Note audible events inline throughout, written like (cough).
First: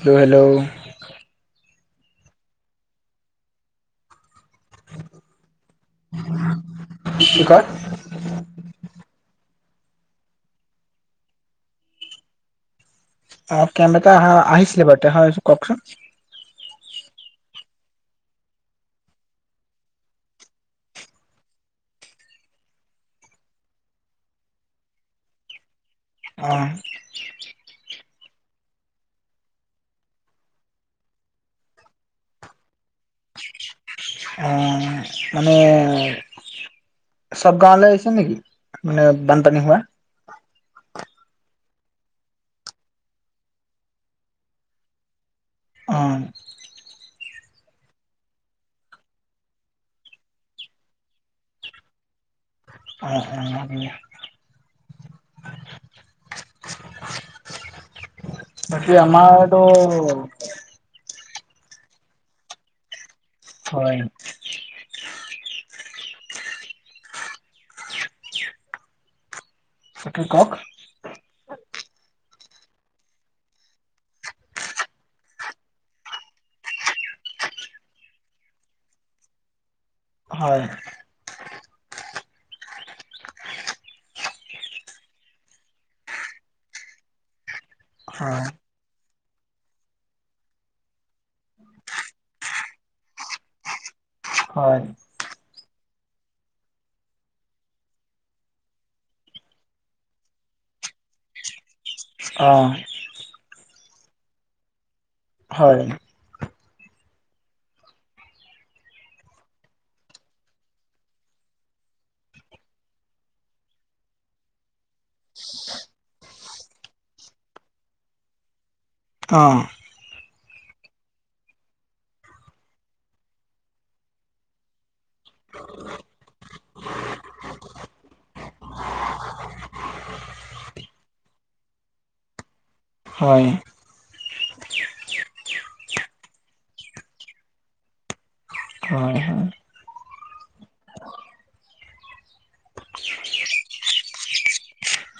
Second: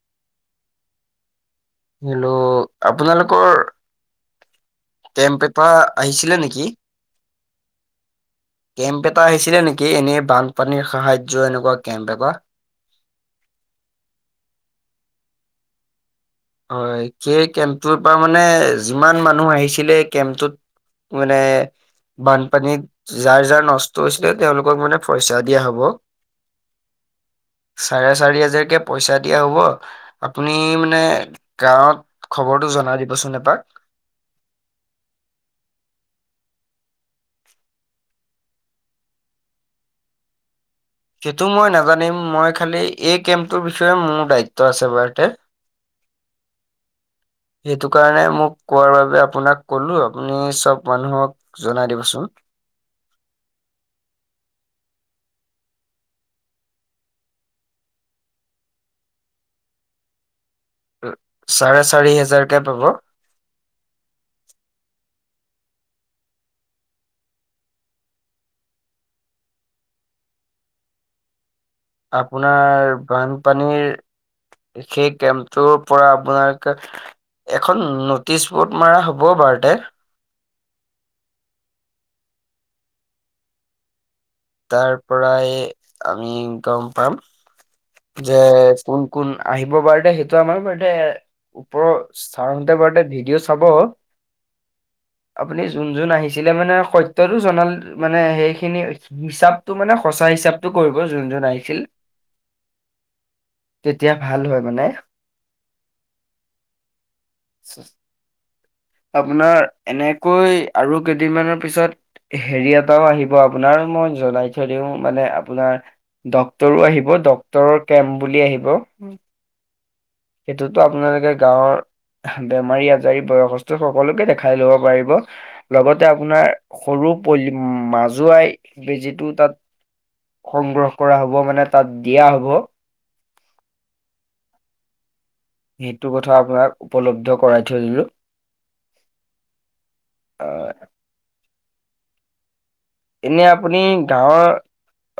Hello hello hello আপোনালোকৰ camp paper আহিছিলে নেকি কি কয় কেম্প এটা আহিছিলে নেকি? কে এনেই বানপানীৰ সাহায্য এনেকুৱা কেম্প এবা অ কেম এটা আহা আহিছিলে বাৰতে কওকচোন হয় সেই কেম্পটোৰ পৰা মানে যিমান মানুহ আহিছিলে কেম্পটোত মানে বানপানীত যাৰ যাৰ নষ্ট হৈছিলে তেওঁলোকক মানে পইচা দিয়া হব অহ চাৰে চাৰি হাজাৰকে পইচা দিয়া হ'ব আপুনি মানে গাঁৱত খবৰটো জনাই দিবচোন এপাক অ মানে চব গাঁৱলে আহিছে নেকি মানে বনপানী হোৱা সেইটো মই নাজানিম মই খালি এই কেম্পটোৰ বিষয়ে মোৰ দায়িত্ব আছে বাৰতে অ (inaudible) সেইটো কাৰণে মোক কোৱাৰ বাবে আপোনাক কলো আ মানুক জনাই দিবোন অ বাকি আমাৰ এইটো, চাৰে চাৰি হোজাৰকে পাব। হয়। চাক কওক আপোনাৰ বানপানীৰ। সেই কেম্পটোৰ পৰা আপোনাৰে, এখন নটিচ বোৰ্ড মাৰ হ'ব বাৰু তে। হয়। তাৰ পৰাই আমি গম পাম যে হয় কোন? কোন আহিব বাৰুতে সেইটো আমাৰ বাৰুতে ওপৰৰ চাৰ হতে বাৰুতে ভিডিঅ' চাব। হয়। আপুনি যোন যোন আহিছিলে মানে সত্যটো জনাল মানে সেইখিনি হিচাপটো মানে সঁচা হিচাপটো কৰিব যোনজন আহিছিল। অ'। তেতিয়া ভাল হয় মানে। হয়। (inaudible) আপোনাৰ এনেকৈ আৰু কেইদিনমানৰ পিছত হেৰি এটাও আহিব আপোনাৰো মই জনাই থৈ দিওঁ মানে আপোনাৰ। ডক্তৰো আহিব, ডক্তৰৰ কেম্প বুলি আহিব। অ'। সেইটোতো আপোনালোকে গাঁৱৰ বেমাৰী আজাৰি বয়সস্থ স সকলোকে দেখাই ল'ব পাৰিব লগতে আপোনাৰ সৰু পৰি মাজুৱাই বেজিটো তাত সংগ্ৰহ কৰা হ'ব, মানে তাত দিয়া হ'ব। হয়। (inaudible) সেইটো কথা আপোনাক উপলব্ধ কৰাই থৈ দিলোঁ। হয় হয় অ'। এনে আপুনি গাঁৱৰ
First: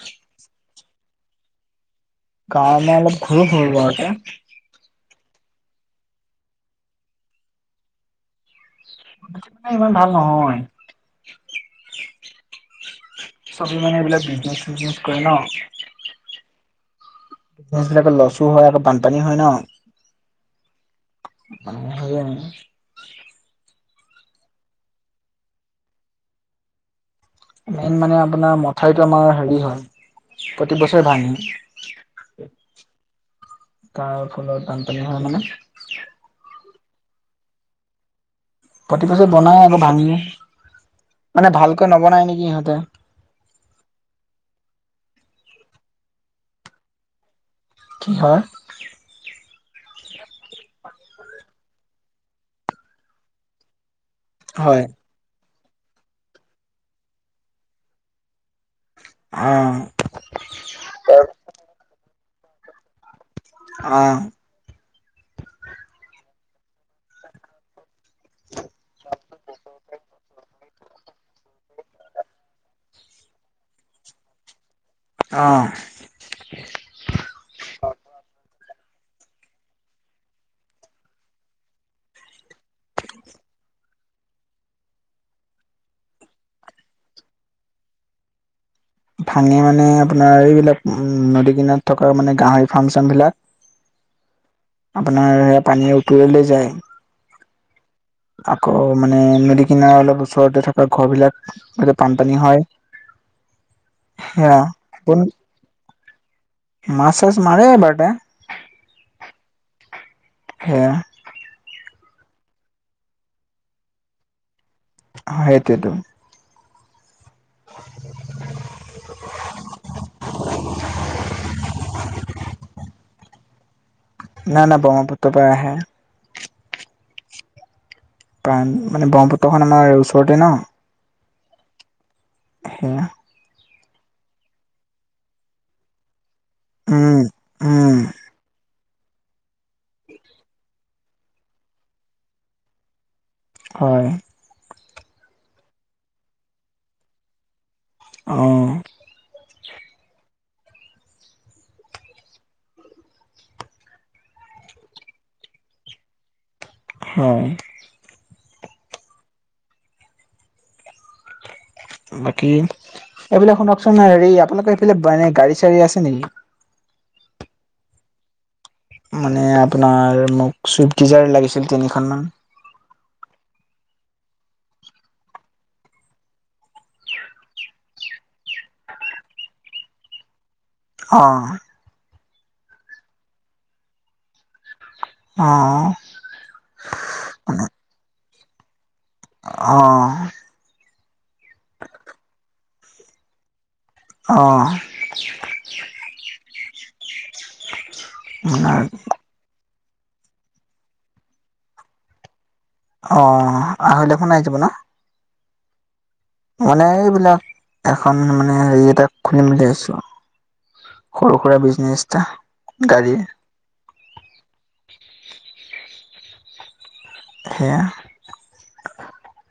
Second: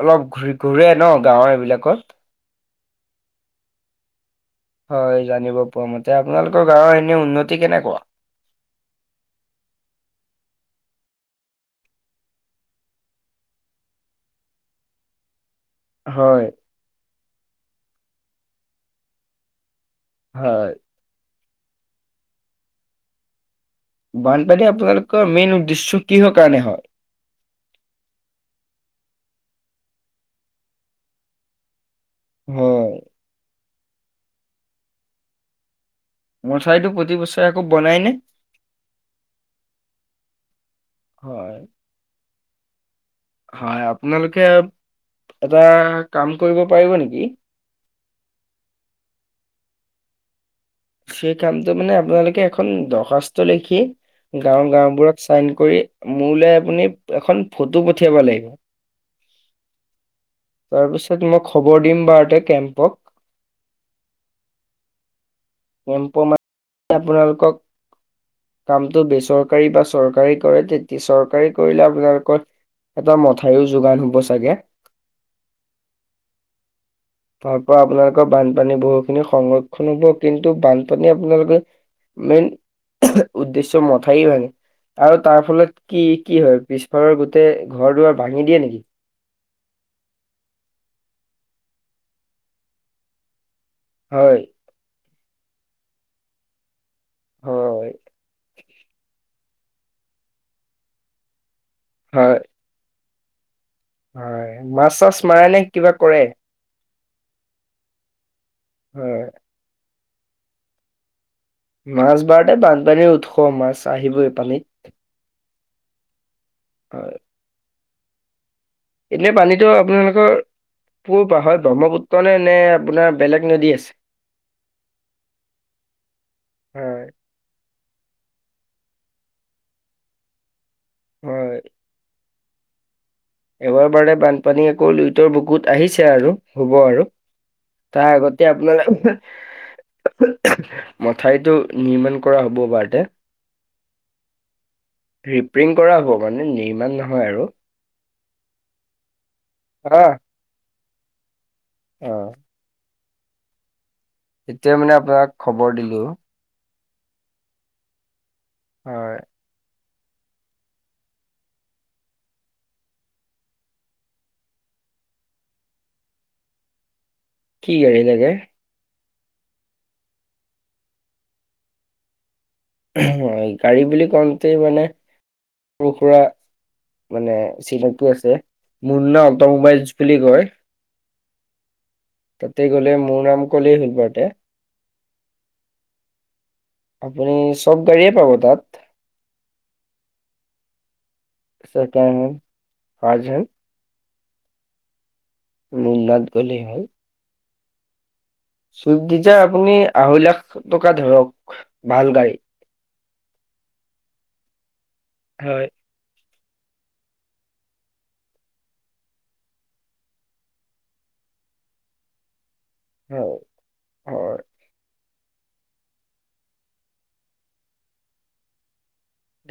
অলপ ঘূ-ঘূৰে ন গাঁৱৰ এইবিলাকত। গাঁৱ মানে অলপ ঘূৰ ফুৰ (unintelligible) হয়, জানিব পোৱা মতে আপোনালোকৰ গাঁৱৰ এনে উন্নতি কেনেকুৱা? মে ইমান ভাল নহয়। চবে মানে এইবিলাক বিজনেচ-চিজনেচ কৰে ন। হয়। বিলাকে লচু হয় আকৌ বানপানী হয় ন'। হয়। মান বানপানী আপোনালোকৰ মেইন উদ্দেশ্য কিহৰ কাৰণে হয়? মেইন মানে আপোনাৰ মঠাইউৰিতো আমাৰ হেৰি হয়, প্ৰতিবছৰে ভাঙে। হয়। তাৰ ফলত বান পানী হয় মানে। মঠাইউৰিটো প্ৰতি বছৰে আকৌ বনাই নে? প্ৰতি বছৰত বনাই আকৌ ভাঙে, মানে হয় ভালকৈ নবনাই নেকি ইিহঁতে। হয় আপোনালোকে এটা কাম কৰিব পাৰিব নেকি? কি হয়, সেই কামটো মানে আপোনালোকে এখন দৰ্খাস্ত লিখি, গাঁওৰ হয় গাওবোৰত চাইন, কৰি মোলৈ আপুনি এখন ফটো পঠিয়াব লাগিব। অ'। তাৰপিছত মই খবৰ দিম বাৰতে কেম্পক। অ (unintelligible) আপোনালোকক কামটো বেচৰকাৰী বা চৰকাৰী কৰে তেতিয়া চৰকাৰী কৰিলে আপোনালোকৰ এটা মঠাইো যোগান হ'ব চাগে। অ',। তাৰ পৰা আপোনালোকৰ বানপানীৰ বহুখিনি সংৰক্ষণ হ'ব। কিন্তু বানপানী আপোনালোকে। মেইন উদ্দেশ্য মাথাই হয়নে। আৰু তাৰ ফলত কি কি হয়। পিছফালৰ গোটেই ঘৰ দুৱাৰ ভাঙি দিয়ে নেকি? ভাঙে মানে আপোনাৰ এইবিলাক নদী কিনত থকা মানে গাহৰি ফাৰ্ম চাৰ্ম বিলাক। হয় আপোনাৰ পানীয়ে উটুৱাই লৈ যায়। হয় আকৌ মানে নদী কিনাৰ অলপ ওচৰতে থকা ঘৰ বিলাক। এতে বানপানী হয়। হয়, সেয়া মাছ-চাছ মৰা নে কিবা কৰে। মাছ-চাছ মাৰে এবাৰতে। হয়। সেয়া। মাছ বাৰতে বানপানীৰ উৎস মাছ আহিবই পানীত। সেইটোৱে টো। হয়। এতিয়া পানীতো আপোনালোকৰ প হয় ব্ৰহ্মপুত্ৰ নে নে আপোনাৰ বেলেগ নদী আছে। ন না ব্ৰহ্মপুত পৰাহে আহে। হয়। কাৰণ মানে ব্ৰহ্মপুত্ৰখন আমাৰ ওচৰতে ন। হয়। হা এবাৰ বাৰে বানপানী আকৌ লুইতৰ বুকুত আহিছে আৰু। হ'ব আৰু উম উম তাৰ আগতে আপোনাৰ মঠাইতটো নিৰ্মাণ কৰা হ'ব বাৰ তে। হয়। ৰিপিং কৰা হ'ব মানে নিৰ্মাণ নহয় আৰু। অ'। আহা। উম। এতিয়াই মানে আপোনাক খবৰ দিলো। হয়। হয়। বাকী। এইবিলাক শুনকচোন হেৰি আপোনালোকৰ এইফালে মানে গাড়ী চাড়ী আছে নেকি। কি গাড়ী লাগে। মানে আপোনাৰ মোক চুইফ্টিডিজাৰ লাগিছিল তিনিখন মান। হয় গাড়ী বুলি কওঁতে মানে সৰু সুৰা। মানে চিনাকি আছে মুন্না অটমোবাইলছ বুলি কয়। অ',। তাতে গ'লে মোৰ নাম কলে হ'ল তাতে। অ আপুনি চব গাড়ীয়ে পাব তাত। আহ। (unintelligible) অ'। লুনাত গ'লেই হয়। আপোনাৰ চুইপ ডিজাৰ আপুনি আঢ়ৈ লাখ টকা ধৰক ভাল গাড়ী। অহ আহিলে সোমাই যাব ন' হয়। মানে এইবিলাক এখন মানে হেৰি এটা খুলিম বুলি আহিছো। সৰু সুৰা বিজনেছ এটা গাড়ীৰ হয়, হয়। সেয়া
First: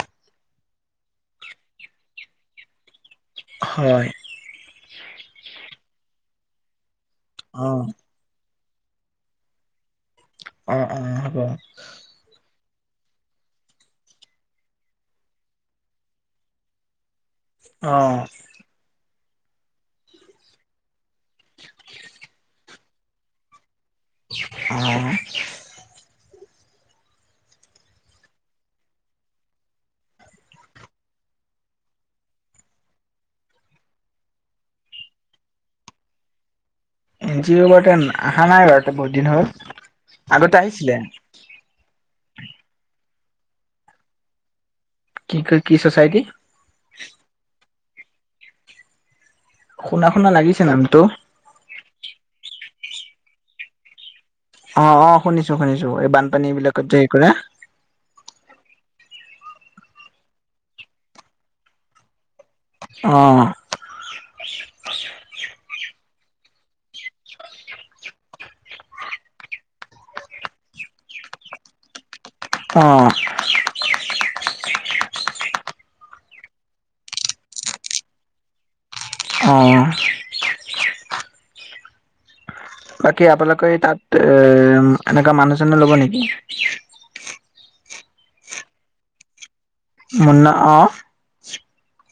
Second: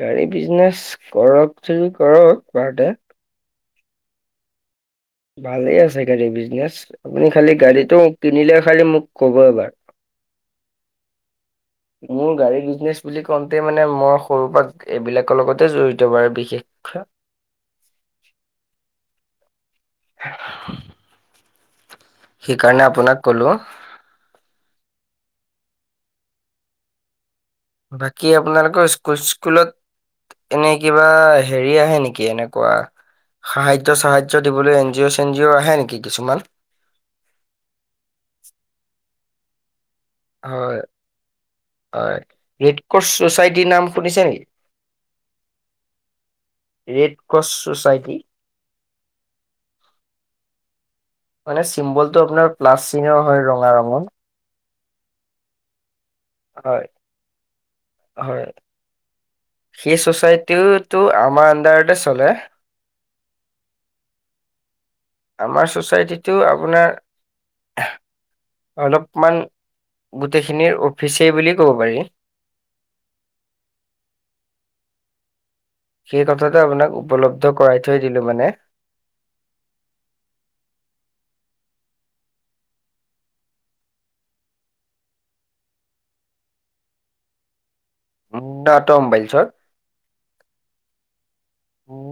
গাড়ী বিজনেচ কৰক যদি কৰক বাৰ দে হয়। ভালে আছে গাড়ীৰ বিজনেচ আপুনি খালি অ গাড়ীটো কিনিলে খালি মোক ক'ব এবাৰ। অ', -অ' হ'ব। মোৰ গাড়ী গ (unintelligible) বুলি কওঁতেই মানে মই সৰুৰ পৰা এইবিলাকৰ লগতে জড়িত বাৰু বিশেষকে। অহ। সেইকাৰণে। আপোনাক ক'লো। আহে। বাকী আপোনালোকৰ স্কুল-চিস্কুলত। এনেই কিবা হেৰি আহে নেকি এনেকুৱা? সাহাৰ্য, চাহাৰ্য দিবলৈ এন জি অ', চেনজি অ' আহে নেকি কিছুমান। এনজিঅ' বে আহা নাই বা বহুত দিন হ'ল আগতে হয় আহিছিলে হয় ৰেড ক্ৰছ চচাইটিৰ নাম শুনিছে নেকি কি-কি-কি ছোছাইটিৰ টো চাইকেল শুনা শুনা লাগিছে নামটো মানে চিম্বলটো আপোনাৰ। প্লাছচীনৰ হয় ৰঙা ৰঙৰ অ', -অ' শুনিছো, শুনিছো এই বানপানী বিলাকত হয় যে হে কৰে। হয় সেই ছচাইটিটো আমাৰ আণ্ডাৰতে চলে। অ'। আমাৰ ছচাইটিটো আপোনাৰ অলপমান গোটেইখিনিৰ অফিচই বুলি ক'ব পাৰি। অহ। সেই কথাটো আপোনাক উপলব্ধ কৰাই থৈ দিলো মানে অ'। বাকী আপোনালোকে তাত এ এনেকুৱা মানুহজনে ল'ব নেকি? (unintelligible) মোৰ নে অ'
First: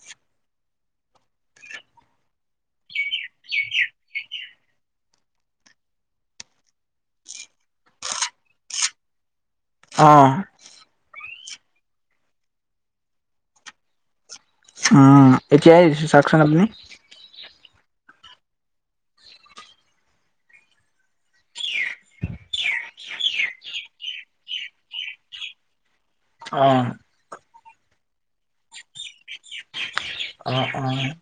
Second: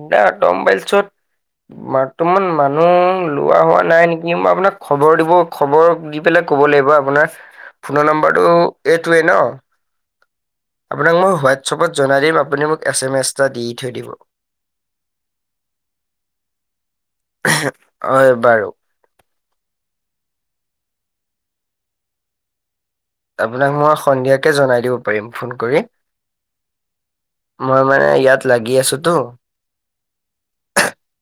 ইতা অট' মবাইলচত। বাৰ্তমান মানুহ লোৱা হোৱা নাই নেকি, মই আপোনাক খবৰ দিব খবৰ দি পেলাক কব লাগিব আপোনাৰ ফোনৰ নম্বৰটো এইটোৱে ন'। অ আপোনাক মই হোৱাটছআপত জনাই দিম আপুনি মোক এছ এম এছ এটা দি থৈ দিব অ' এতিয়াই দিছো চাওকচোন আপুনি। হয় বাৰু আপোনাক মই সন্ধিয়াকে জনাই দিব পাৰিম ফোন কৰি অ'। মই মানে ইয়াত লাগি আছেতো। অ', -অ'।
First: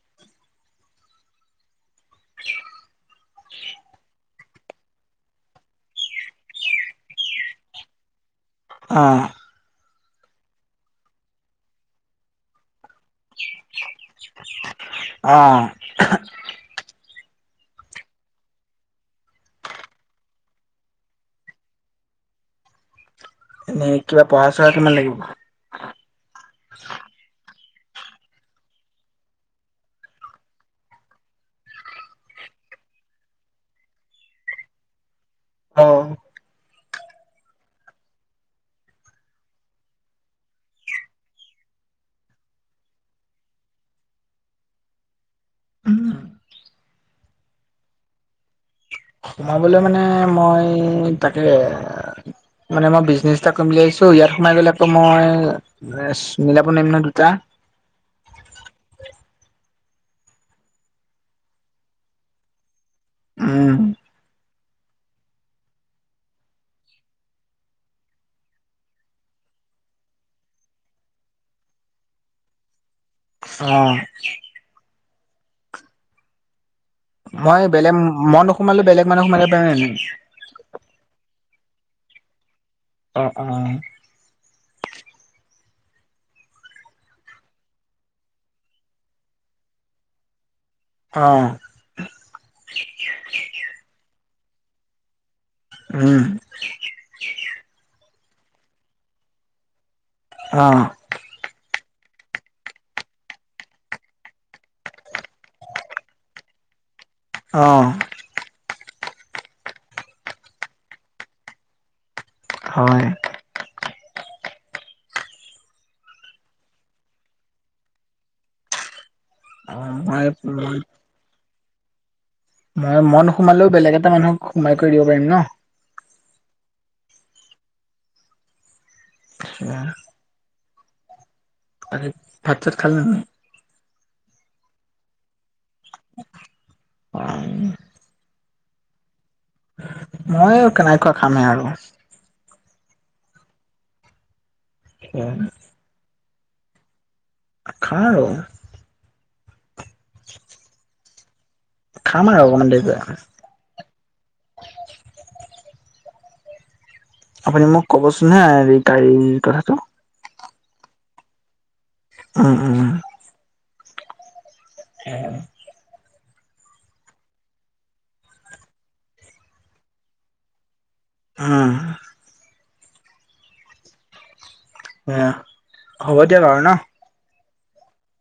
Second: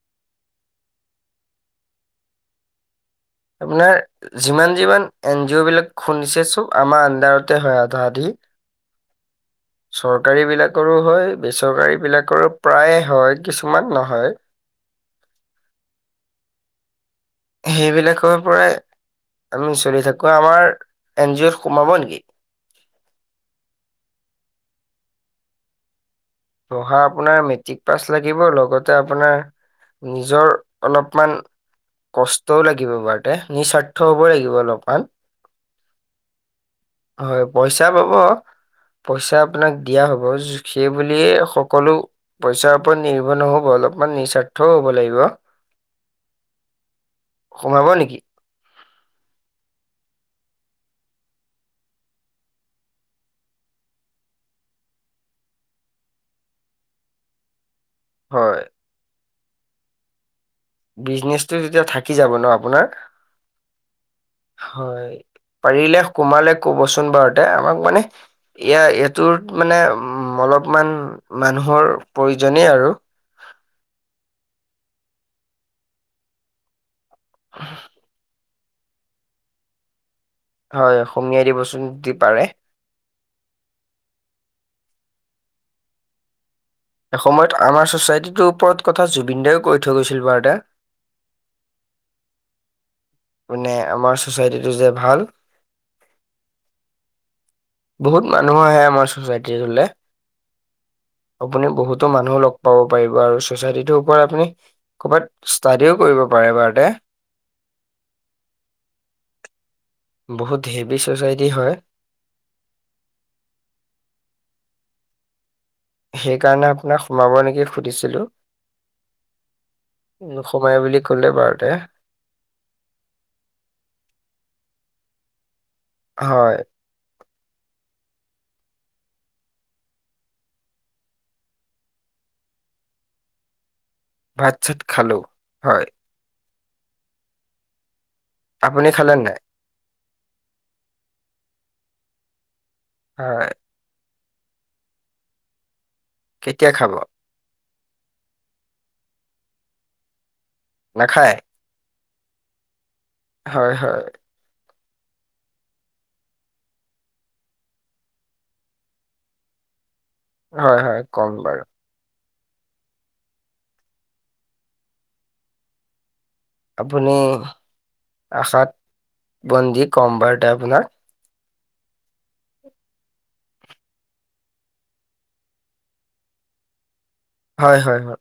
আপোনাৰ যিমান, যিমান এনজিঅ' খুলিছে চব আমাৰ আণ্ডাৰতে হয় আৰু তাহাঁতি। অ'। চৰকাৰী বিলাকৰো হয় বেচৰকাৰী বিলাকৰো প্ৰায়ে হয় কিছুমান নহয়। অ'। সেইবিলাকৰ পৰাই আমি চলি থাকো আমাৰ এন জি অ'ত সোমাব নেকি? এনেই কিবা পঢ়া চঢ়া কিমান লাগিব? পঢ়া আপোনাৰ মেট্ৰিক পাছ লাগিব লগতে আপোনাৰ নিজৰ অলপমান কষ্টও লাগিব বাৰুতে নিস্বাৰ্থ হবই লাগিব অলপমান। অ'। হয় পইচা পাব পইচা আপোনাক দিয়া হব সেই বুলিয়ে সকলো পইচাৰ ওপৰত নিৰ্ভৰ নহব। অলপমান নিস্বাৰ্থও হ'ব লাগিব। উম। সোমাব নেকি? সোমাবলৈ মানে মই তাকে মানে মই বিজনেছ এটা কৰিম বুলি আহিছো ইয়াত সোমাই গ'লে আকৌ মই মিলাব নোৱাৰম ন দুটা হয়। বিজনেচটো তেতিয়া থাকি যাব ন আপোনাৰ। উম। হয় পাৰিলে সোমালে কবচোন বাৰু তে আমাক মানে এয়া এইটোৰ মানে উ অলপমান মানুহৰ প্ৰয়োজনেই আৰু। অ। মই বেলেগ মন নোসোমালো বেলেগ মানুহ সোমালে পাৰে না হয় অসমীয়াই দিবচোন দি পাৰে। অ অ। এসময়ত আমাৰ ছচাইটিটোৰ ওপৰত কথা জুবিন দায ইও কৈ থৈ গৈছিল বাৰদা অ মানে আমাৰ চচাইটিটো যে ভাল উম বহুত মানুহো আহে আমাৰ চচাইটি হলে অ আপুনি বহুত টো মানুহ লগ পাব পাৰিব আৰু চচাইটি টো কৰা খিনিক কবাত স্তাইদেও কৰিব পাৰে বাৰতে। অ'। বহুত হেভি ছ'চাইটি হয়। হয়। সেইকাৰণে আপোনাক সোমাব নেকি সুধিছিলোঁ অ মই নো সোমাই বুলি কলে বাৰুতে মই মন সোমালেও বেলেগ এটা মানুহক সোমাই কৰি দিব পাৰিম ন। হয়। উম। আৰে ভাত চাট খালা নাই ভাত চাত খালো। হয় পাই আপুনি খালে নাই? মই কেনেকুৱা খামেই আৰু হয় অ। কেতিয়া খাব (unintelligible) (unintelligible) নাখায় খাম আৰু অকণমান দেৰীকে হয় হয় আপুনি মোক কবচোন হাঁ, সেৰি গাড়ীৰ কথাটো। হয়-হয় কম বাৰু। উম উম উম উম আপুনি আশাত বন্দি কম বাৰত আপোনাক। উম, উ হ'ব দিয়া বাৰু ন। হয়-হয়-হয়,